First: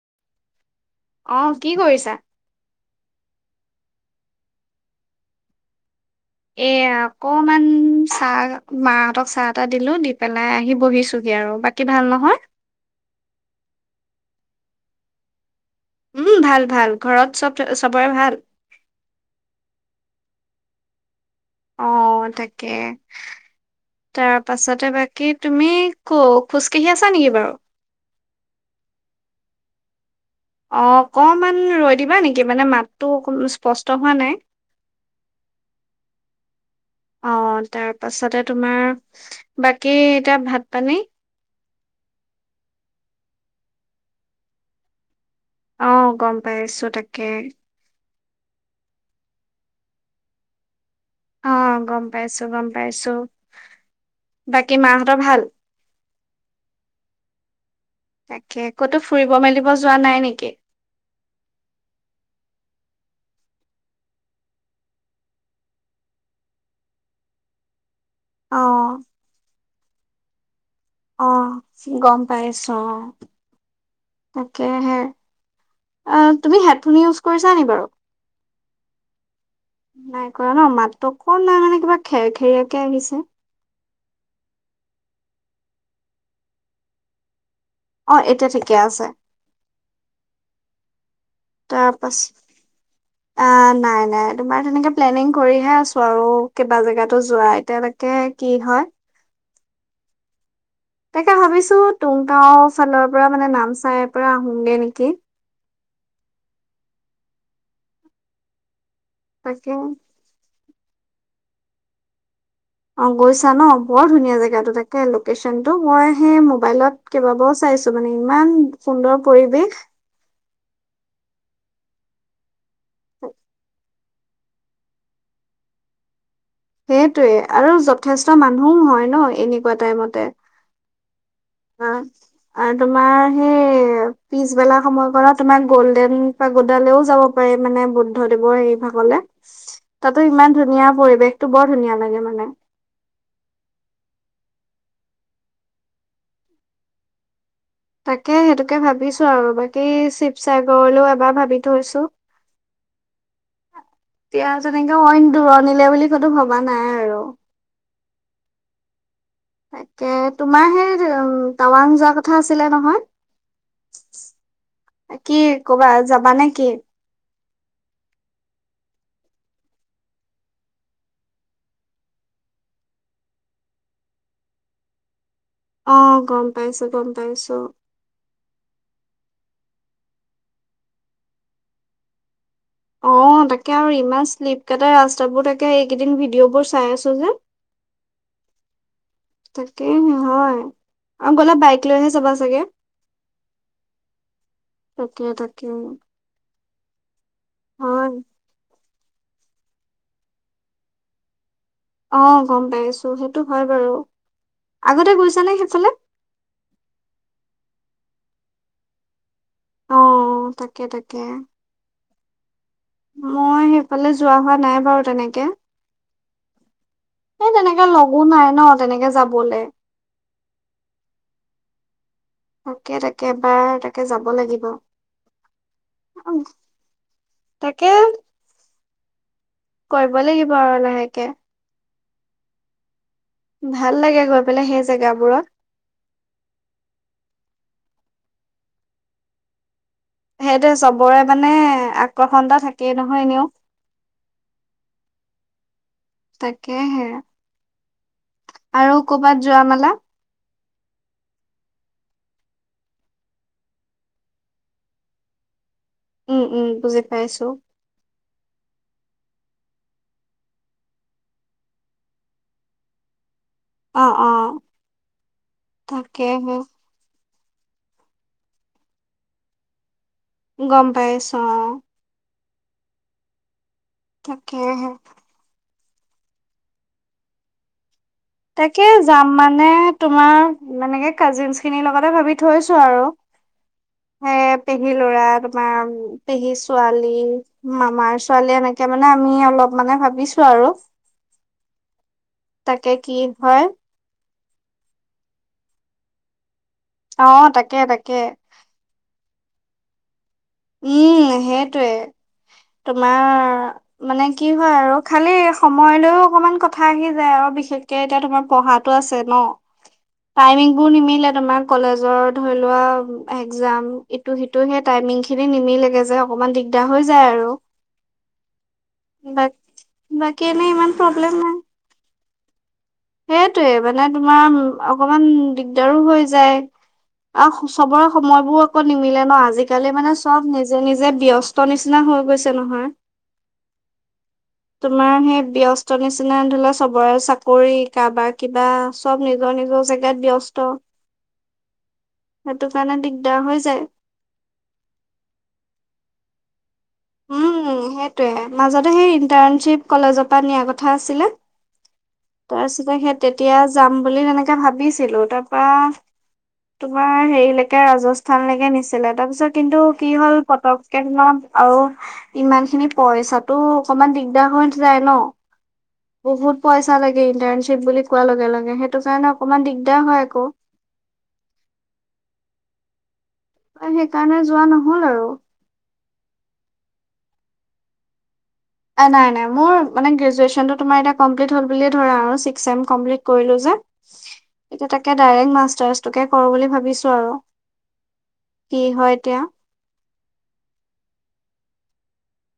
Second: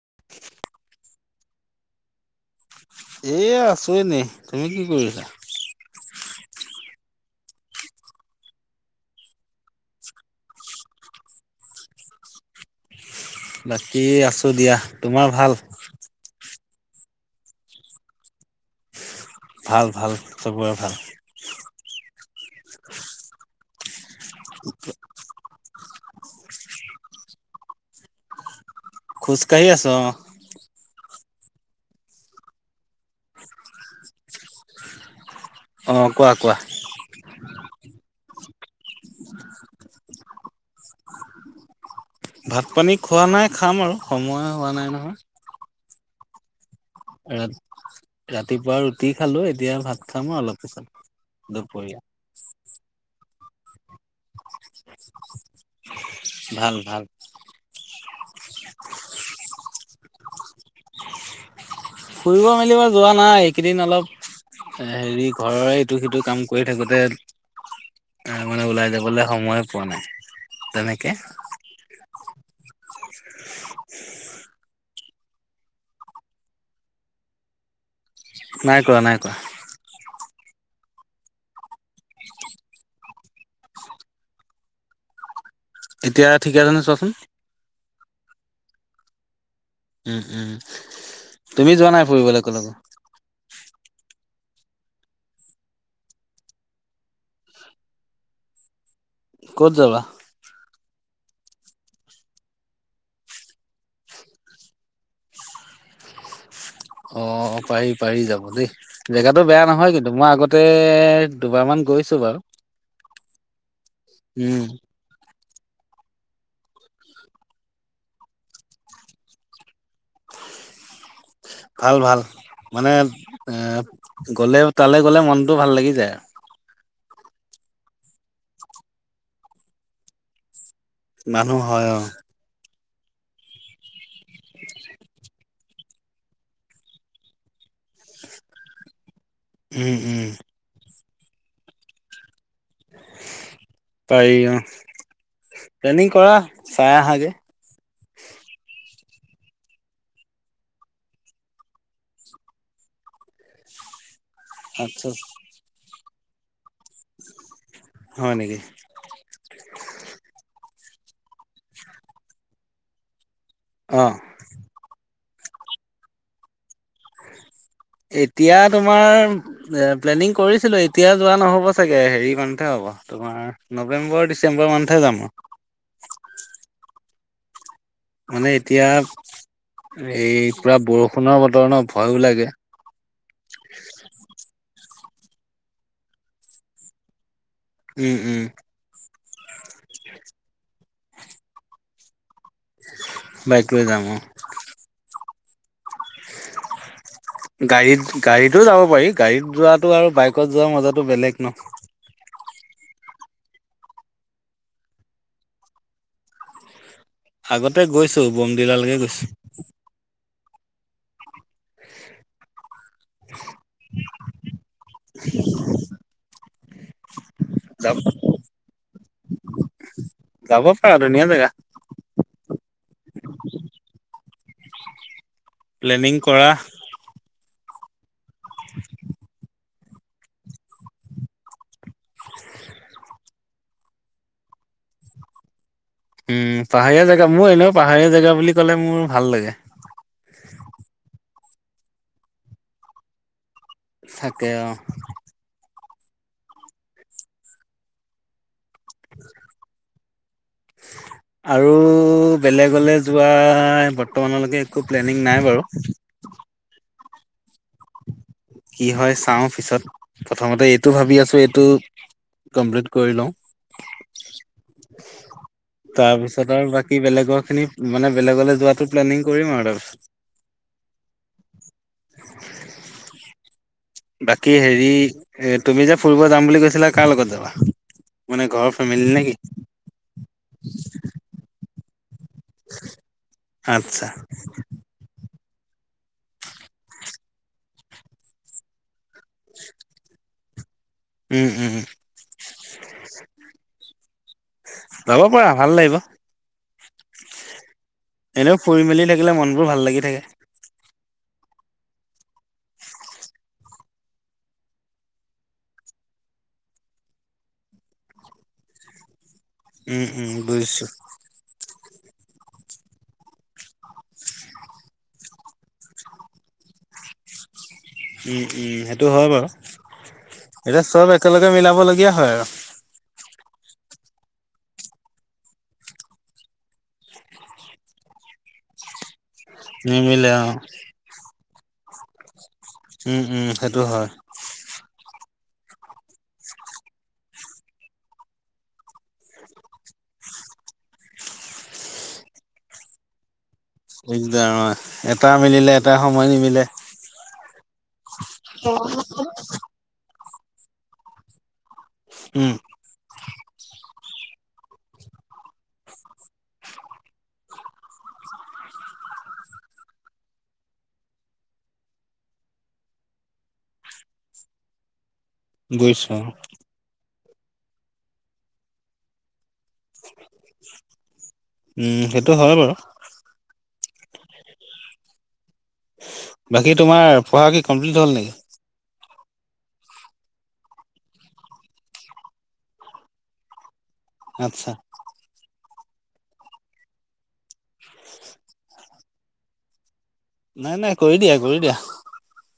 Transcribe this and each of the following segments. [inaudible] অঁ, কি কৰিছা? এই আছো এনে। তুমি কি কৰি আছা? এয়া অকমান চাহ মাহঁতক চাহ-টাহ দিলোঁ দি পেলাই আহি বহিছোঁগে আৰু। বাকী ভাল নহয়? বাকী, আছো দিয়া। তোমাৰ ভাল? উম ভাল, ঘৰত চব ত' চবৰে ভাল? ভাল-ভাল চবৰে ভাল। অ তাকে তাৰ পাছতে বাকী তুমি কো খোজকাঢ়ি আছা নেকি বাৰু? খোজকাঢ়ি আছো অ। অকমান ৰৈ দিবা নিকি? মানে মাতটো অকন স্পষ্ট হোৱা নাই। অঁ কোৱা-কোৱা। অ তাৰ পাছতে তোমাৰ বাকী এতিয়া ভাত-পানী? ভাত-পানী খোৱা নাই খাম আৰু সময় হোৱা নাই নহয়। অ গম পাইছোত এত ৰাতিপুৱা ৰুটি খালো এতিয়া ভাত খাম আৰু অলপ পিছত। অ দুপৰীয়া গম পাইছো গম পাইছো, বাকী মাহঁতৰ ভাল? ভাল-ভাল। তাকে ক'তো ফুৰিব মেলিব যোৱা নাই নেকি? ফুৰিব মেলিব যোৱা নাই এইকেইদিন অলপ হেৰি ঘৰৰে ইটো- সিটো কাম কৰি থাকোতে এ মানে ওলাই অ', যাবলৈ সময়ে পোৱা নাই। [inaudible] অ গম পাইছ অ তাকেহে অ তুমি হেডফোন ইউজ কৰিছা নি বাৰু নাই কৰা নাই কৰা নাই কৰা ন মাতটো অকনমান মানে কিবা খেৰ খেৰিয়াকে আহিছে এতিয়া ঠিকে আছেনে চোৱাচোন অ এতিয়া ঠিকে আছে উম উম তুমি যোৱা নাই তাৰপাছ ফুৰিবলৈ কলৈকো অ', নাই নাই তোমাৰ তেনেকে প্লেনিং কৰিহে আছো আৰু কেইবা জেগাতো যোৱা এতিয়ালৈকে কি হয় ক'ত যাবা তাকে ভাবিছো তুং তাও ফালৰ পৰা মানে নামচাইৰ পৰা আহোগে নেকি অ পাৰি পাৰি যাব দেই জেগাটো বেয়া তাকে নহয় কিন্তু মই আগত তে দুবাৰ মান গৈছো বাৰু অ গৈছা ন বৰ ধুনীয়া উম, জেগাটো তাকে লোক লোকেশ্যন টো মই সে মবাইলত কেইবাবাৰো চাইছো মানে ইমান সুন্দৰ পৰিৱেশ ভাল ভাল মানেপ এ গ'লে তালৈ গ'লে মনটো ভাল লাগি যায় সেইটোয়ে আৰু যথেষ্ট মানুহও হয় ন এনেকুৱা টাইমতে মানুহ হয় অ আৰু তোমাৰ সেই পিছবেলা সময় কৰা তোমাৰ গল্ডেন পাগোডালৈও যাব পাৰে মানে বুদ্ধ দেৱৰ এই ভাগলে উম উম তাতো ইমান ধুনীয়া পৰি বেশটো বৰ ধুনীয়া লাগে মানে পাৰি অ', প্লেনিং কৰা চাই আহাগে তাকে সেইটোকে ভাবিছো আৰু বাকী শিৱসাগৰলৈও এবাৰ ভাবি থৈছো। এতিয়া তেনেকে আচ্ছা অইন দূৰণিলে বুলি ভবা নাই আৰু হয় নেকি? তাকে তোমাৰ হে হেল্লো' টাৱাং যোৱা কথা আছিলে নহয় অ', কি ক'বা, যাবা নে কি? এতিয়া তোমাৰ এ প্লেনিং কৰিছিলো এতিয়া যোৱা নহ'ব চাগে হেৰি মানতহে হ'ব, তোমাৰ নৱেম্বৰ ডিচেম্বৰ মানতহে যাম আ অ', গম পাইছো, গম পাইছো। মানে এতিয়া এই পুৰা বৰষুণৰ বতৰ ন, ভয়ো লাগে অ', তাকে আৰু ইমান শ্লিপ কাটে ৰাষ্ট যাব তাকে এইকেইদিন ভিডিঅ' বোৰ চাই আছো যে উম', উম', তাকে হে হয় আৰু গলে বাইক লৈহে যাবা চাগে? বাইক লৈ যাম, অঁ', উম গাড়ীত-গাড়ীতো যাব পাৰি গাড়ীত যোৱাটো আৰু বাইকত যোৱা মজাতো বেলেগ ন? অঁ', গম পাইছো, সেইটো হয় বাৰু, আগতে গৈছানে সেইফালে? আগতে গৈছো, বমডিলালেকৈ গৈছো। অঁ', তাকে-তাকে মই সেইফালে যো যোৱা হোৱা নাই বাৰু তেনেকে এই তেনেকে যাব লগো নাই, তেনেকে যাবলে যাব পাৰা ধুনীয়া জেগা তাকে-তাকে, এবাৰ তাকে যাব লাগিব। প্লেনিং উম, কৰা তাকে [inaudible] কৰিব লাগিব আৰু লাহেকে ভাল লাগে গৈ পেলাই সেই জেগাবোৰত উম', পাহাৰীয়া জেগা, মোৰ এনেওঁ পাহাৰীয়া জেগা বুলি ক'লে মোৰ ভাল লাগে। সেইটোৱে চবৰে মানে আকৰ্ষণ এটা থাকেই নহয় এনেও। থাকে অঁ', তাকে হে আৰু কৰ'বাত যোৱা মেলা? আৰু বেলেগলৈ যোৱা বৰ্তমানলৈকে একো প্লেনিং নাই বাৰু উম উম বুজি পাইছোঁ কি হয় চাওঁ পিছত প্ৰথমতে এইটো ভাবি আছো এইটো কমপ্লিট কৰি লওঁ অ অ তাকেহে তাৰপিছত আৰু বাকী বেলেগৰ খিনি মানে বেলেগলৈ যোৱাতো প্লেনিং কৰিম আৰু তাৰ পিছত গম পাইছো অঁ বাকী হেৰি তাকেহে এ তুমি যে ফুৰিব যাম বুলি কৈছিলা কাৰ লগত যাবা মানে ঘৰৰ তাকে ফেমিলি যাম নেকি? মানে তোমাৰ মানে তোমাৰ কাজিনচ খিনিৰ লগত ভাবি থৈছো আৰু আচ্ছা সেই পেহী লৰা আমাৰ পেহী ছোৱালী মামাৰ ছোৱালী এনেকৈ মানে আমি অলপ মানে ভাবিছো আৰু উম উম উম তাকে কি হয় যাব পাৰা ভাল লাগিব অ তাকে তাকে এনেও ফুৰি মেলি থাকিলে মন বোৰ ভাল লাগি তে উম সেইটোৱে তোমাৰ মানে কি হয় আৰু খালি সময় লৈও অকনমান কথা আহি যায় আৰু বিশেষকে এতিয়া তোমাৰ পঢ়াটো আছে ন উম উম টাইমিং বুজিছো বোৰ নিমিলে তোমাক কলেজৰ ধৰি লোৱা একজাম ইটো সিটো হে টাইমিং খিনি নিমিলেগে যে অকমান দিগদাৰ হৈ যায় আৰু উম উম সেইটো হয় বাৰু বাক বাকী এনেই এতিয়া ইমান চব প্ৰব্লেম একেলগে নাই মিলাব লগীয়া হয় আৰু সেইটোয়ে মানে তোমাৰ অকমান দিগদাৰো হৈ যায় আৰু চবৰে সময়বোৰ আকৌ নিমিলে ন আজিকালি মানে নিমিলে অ চব নিজে নিজে ব্যস্ত স্ত নিচিনা হৈ গৈছে নহয় উম উম সেইটো হয় তোমাৰ সেই ব্যস্ত নিচিনা ধৰি লোৱা চবৰে চাকৰি কাৰবাৰ কিবা চব নিজৰ নিজৰ জেগাত ব্যস্ত সেইটো কাৰণে দিগদাৰ হৈ যায় এই আৰু এটা মিলিলে এটা সময় নিমিলে উম সেইটোয়ে মাজতে সেই ইন্টাৰ্ণশ্বিপ কলেজপা পা নিয়া কথা আছিলে উম তাৰ পিছতে সেই তেতিয়া যাম বুলি তেনেকে ভাবিছিলো তাৰপা তোমাৰ হেৰিলৈকে ৰাজস্থানলৈকে নিছিলে তাৰ পিছত কিন্তু কি হ'ল পতককে তোমাৰ আৰু ইমান খিনি পইচাটো অকমান দিগদাৰ হৈ যায় ন বুজিছো অ। বহুত পইচা লাগে এই ইণ্টাৰ্ণশিপ বুলি কোৱা লগে লগে সেইটো কাৰণে অকমান দিগদ উম সেইটো হয় বাৰু সেইকাৰণে যোৱা নহল আৰু বাকী তোমাৰ পঢ়া কি কমপ্লিট হ'ল নেকি নাই নাই মোৰ মানে গ্ৰেজুৱেশচনটো তোমাৰ এতিয়া কমপ্লিট হল বুলিয়ে ধৰা আৰু ছিক্স ছেম কমপ্লিট কৰিলো যে আচ্ছা এতিয়া তাকে ডাইৰেক্ট মাছ ষ্টাৰ্ছ টোকে কৰো বুলি ভাবিছো আৰু কি হয় এতিয়া নাই নাই কৰি দিয়া কৰি দিয়া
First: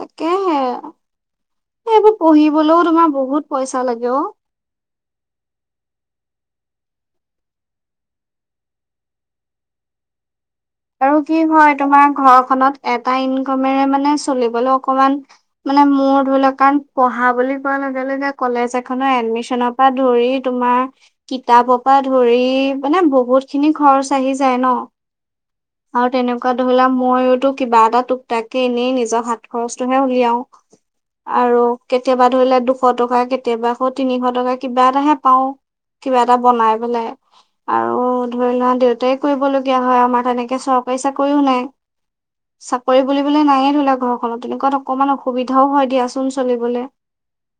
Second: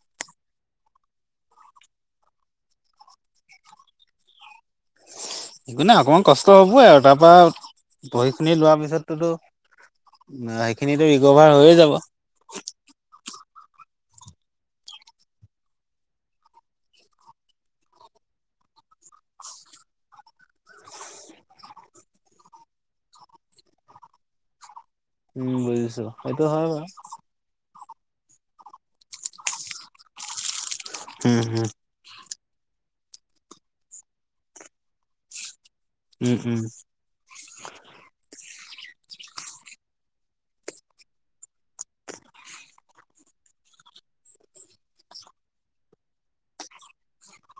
তাকেহে এই এইবোৰ পঢ়িবলৈও তোমাৰ বহুত পইচা লাগে অ একো নাই অকমান কষ্ট হবই আৰু তাৰ পৰা পঢ়ি শুিনি লোৱাৰ পিছতোতো সেইখিনিতো আৰু কি ৰিকভাৰ হৈয়ে হয় যাব। তোমাৰ ঘৰখনত এটা ইনকামেৰে মানে চলিবলৈ অকমান মানে মোৰ ধৰি লওক কাৰণ পঢ়া বুলি কোৱাৰ লগে লগে কলেজ এখনৰ এডমিশ্যনৰপা ধৰি তোমাৰ কিতাপপা ধৰি মানে বহুত খিনি খৰচ আহি যায় ন উম বুজিছো আৰু সেইটো তেনেকোৱা হয় ধৰি বাৰু লোৱা মইওতো কিবা এটা টোক টাককে এনেই নিজৰ হাত খৰচটোহে উলিয়াও উম আৰু হম কেতিয়াবা ধৰি লা দুশ টকা কেতিয়াবা খৌ তিনিশ টকা কিবা এটাহে পাওঁ। কিবা উম এটা উম বনাই পেলাই আৰু ধৰি লোৱা দেউতাই কৰিবলগীয়া হয় আমাৰ তেনেকে এ চৰকাৰী চাকৰিও নাই, চাকৰি বুলিবলৈ নায়ে ধৰিলা ঘৰখনত তেনেকুৱাত অকমান অসুবিধাও হয় দিয়াচোন চলিবলৈ।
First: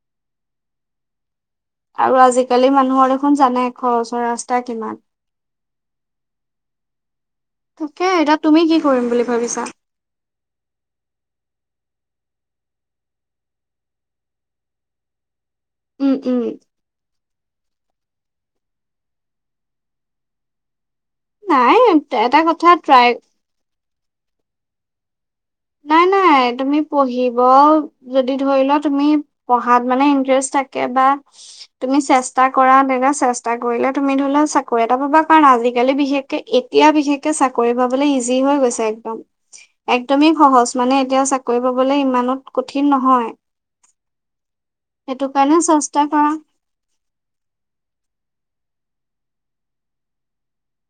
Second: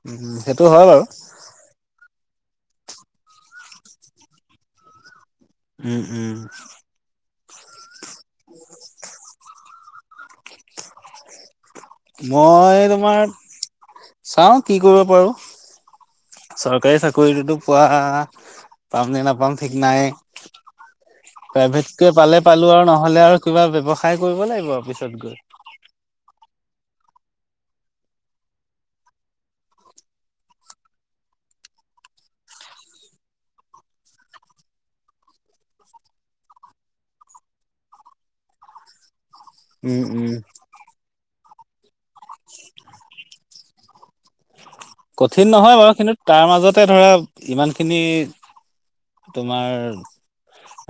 উম, সেইটো হয় বাৰু। আৰু আজিকালি মানুহৰ দেখোন জানাই খৰচৰ ৰাস্তা কিমান। উম, উম। [inaudible] এ এতিয়া তুমি কি কৰিম বুলি ভাবিছা? মই তোমাৰ চাওঁ কি কৰিব পাৰোঁ। উম উম চৰকাৰী চাকৰিটোতো পোৱা হা পাম নে নাপাম ঠিক নাই। নাই প্ৰাইভেটকে এটা পালে কথা পালোঁ আৰু ট্ৰাই নহ'লে আৰু কিবা ব্যৱসায় কৰিব লাগিব। বিছতগড় নাই নাই তুমি পঢ়িব যদি ধৰি লোৱা তুমি পঢ়াত মানে ইন্টাৰেষ্ট থাকে বা তুমি চেষ্টা কৰা চেষ্টা কৰিলে তুমি ধৰি লা চাকৰি এটা পাবা কাৰণ আজিকালি বিশেষকে এতিয়া বিশেষকে চাকৰি পাবলৈ ইজি হৈ গৈছে একদম। উম, একদমেই উম। সহজ মানে এতিয়াও চাকৰি পাবলে ইমানত কঠিন নহয়। সেইটো কঠিন কাৰণে নহয় বাৰু চেষ্টা কিন্তু কৰা। তাৰ মাজতে ধৰা ইমান খিনি তোমাৰ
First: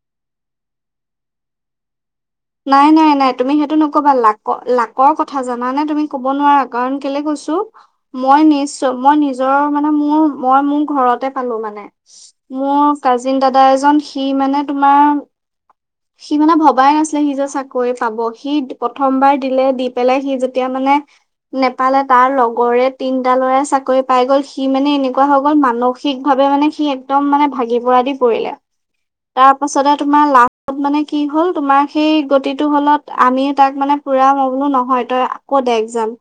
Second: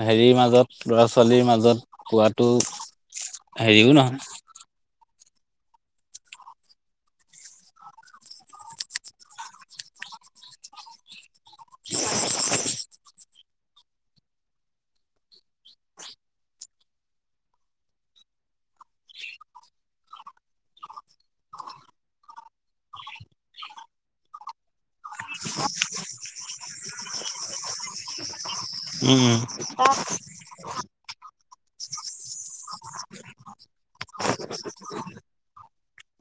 হেৰিৰ মাজত ল'ৰা-ছোৱালীৰ মাজত পোৱাতো নাই, নাই, নাই, তুমি সেইটো হেৰিও নকবা নহয় লাকৰ লাকৰ কথা কথা জানানে তুমি ক'ব নোৱাৰা কাৰণ কেলে কৈছো মই নিশ্চ মই নিজৰ মানে মোৰ মই মোৰ ঘৰতে পালো মানে মোৰ কাজিন দাদা এজন সি মানে তোমাৰ সি মানে ভবাই নাছিল সি যে চাকৰি পাব সি প্ৰথমবাৰ দিলে দি পেলাই সি যেতিয়া মানে নেপালে তাৰ লগৰে তিনটা ল'ৰাই চাকৰি পাই গ'ল সি মানে এনেকুৱা হৈ গ'ল মানসিক ভাৱে মানে সি একদম মানে ভাগি পৰা দি পৰিলে। উম উম তাৰ পাছতে তোমাৰ লাষ্টত মানে কি হ'ল তামা সেই গতিটো হ'লত আমি তাক মানে পুৰা মই বোলো নহয় তই আকৌ দে এক্জাম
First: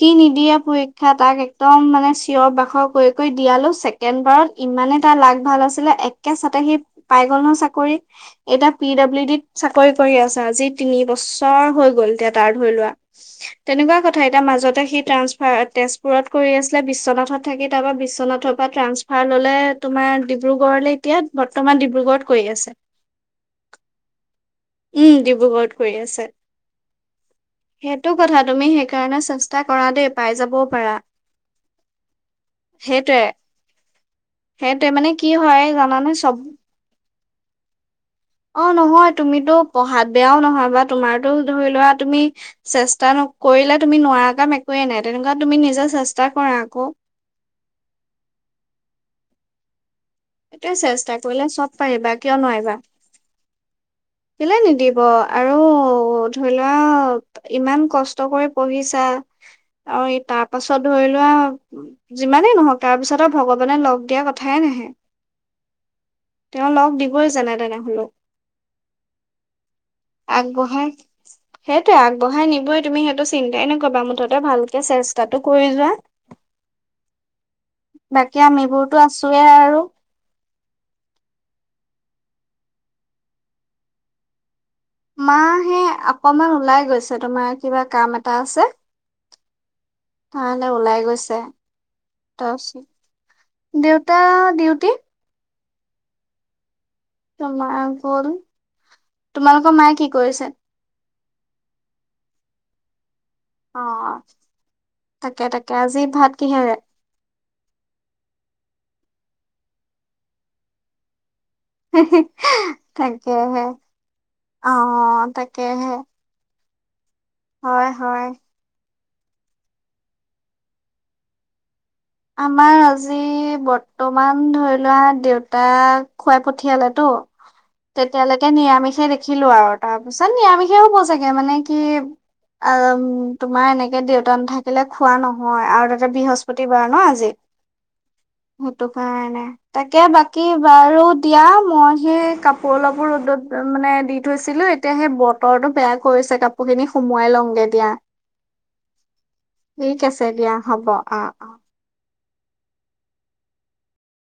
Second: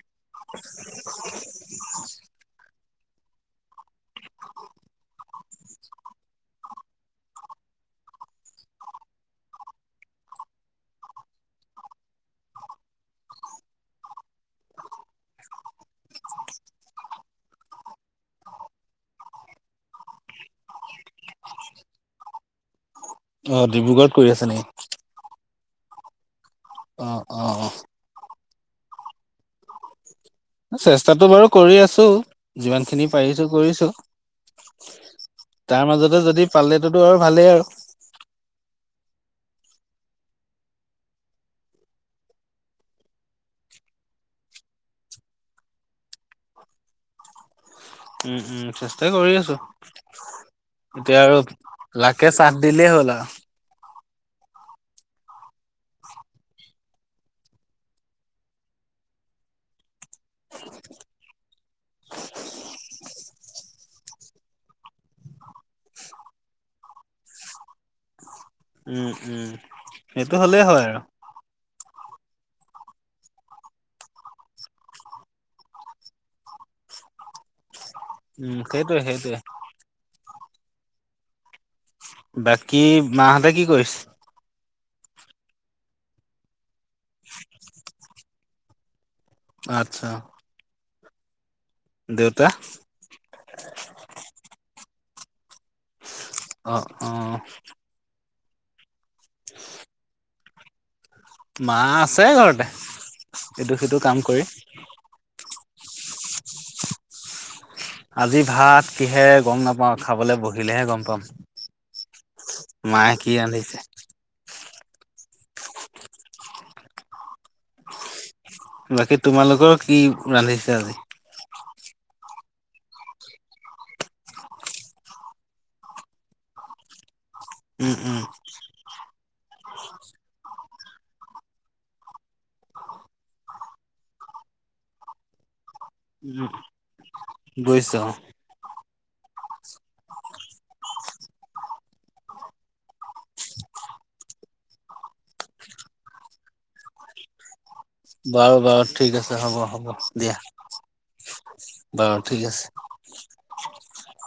সি নিদ দিয়া পৰীক্ষা তাক একদম মানে চিঞৰ বাখৰ কৰি কৰি দিয়ালো ছেকেণ্ড বাৰত ইমানে তাৰ লাভ ভাল আছিলে একে চাতে সি পাই গ'ল ন' চাকৰি এতিয়া পি ডাব্লিউ ডিত চাকৰি কৰি আছা আজি তিন বছৰ হৈ গ'ল এতিয়া তাৰ ধৰি লোৱা তেনেকুৱা কথা এতিয়া মাজতে সি ট্ৰান্সফাৰ তেজপুৰত কৰি আছিলে বিশ্বনাথত থাকি তাৰ পৰা বিশ্বনাথৰ পৰা ট্ৰান্সফাৰ ল'লে তোমাৰ ডিব্ৰুগড়লৈ এতিয়া বৰ্তমান ডিব্ৰুগড়ত কৰি আছে। অ', ডিব্ৰুগড়ত কৰি আছে নেকি? উম, ডিব্ৰুগড়ত কৰি আছে, অ অ অ সেইটো কথা তুমি সেইকাৰণে চেষ্টা কৰা দে চেষ্টাতো বাৰু কৰি আছো যিমান খিনি সেইটোৱে পাৰিছোঁ কৰিছোঁ। সেইটোৱে মানে কি হয় জানানে চব যদি পালেটোতো আৰু ভালেই আৰু অ', নহয় তুমিতো পঢ়াত বেয়াও নহয় বা তোমাৰতো ধৰি লোৱা তুমি চেষ্টা নকৰিলে তুমি নোৱাৰা কাম একোৱে নাই তেনেকুৱা তুমি নিজে চেষ্টা কৰা আকৌ। উম, উম, চেষ্টাই কৰি আছো। এইটোৱে চেষ্টা এতিয়া আৰু কৰিলে চব পাৰিবা লাকে কিয় চাট নোৱাৰিবা। দিলেই হ'ল আৰু। কেলে নিদিব আৰু ধৰি লোৱা ইমান কষ্ট কৰি পঢ়িছা অ ই তাৰ পাছত ধৰি লোৱা যিমানেই নহওক তাৰপিছত ভগৱানে লগ দিয়া কথাই নাহে তেওঁ লগ দিবই জান তেনে হলেও উম উম সেইটো হ'লেই হয় আগবঢ়াই আৰু সেইটোৱে আগবঢ়াই নিবই তুমি সেইটো চিন্তাই নকবা মুঠতে ভালকে চেষ্টাটো কৰি যোৱা বাকী উম সেইটোৱে আমিবোৰতো সেইটোৱে আছোোৱে আৰু বাকী মাহঁতে কি কৰিছে মখ হে অকমান ওলাই গৈছে তোমাৰ কিবা কাম এটা আছে আচ্ছা নাহলে ওলাই গৈ দেউতা আছে চ দেউতা ডিউটি অ অ তম হল তোমালোকৰ মায়ে কি কৰিছে মা আছে ঘৰতে এইটো অ সিটো কাম কৰি তাকে তাকে আজি ভাত কিহেৰে আজি ভাত কিহে গম নাপাওঁ খাবলৈ বহিলেহে গম পাম হু হু [unintelligible] মায়ে কি ৰান্ধিছে? অ'তাকেহে। হয়, হয়। বাকী তোমালোকৰ কি ৰান্ধিছে আজি? আমাৰ আজি বৰ্তমান ধৰি লোৱা দেউতাক খুৱাই পঠিয়ালেতো উম, উম, তেতিয়ালেকে নিয়ামিচেই থাক খিলো আৰু তাৰ পিছত নিয়ামিষে হ'ব চাগে মানে কি, আৰুম তোমাৰ এনেকে দেউতা নেথাকিলে খোৱা নহয় আৰু তাতে বৃহস্পতি বাৰ ন আজি। গৈছে অ। টো কাৰণে তাকে বাকী বাৰু দিয়া মই সেই কাপোৰ অলপো ৰ'দত মানে দি থৈছিলো এতিয়া সেই বতৰটো বেয়া কৰিছে কাপোৰ খিনি সুমোৱাই লওংগে দিয়া। বাৰু, বাৰু ঠিক আছে হ'ব, হ'ব ঠিক আছে দিয়া হ'ব অ অ অ, ঠিক আছে।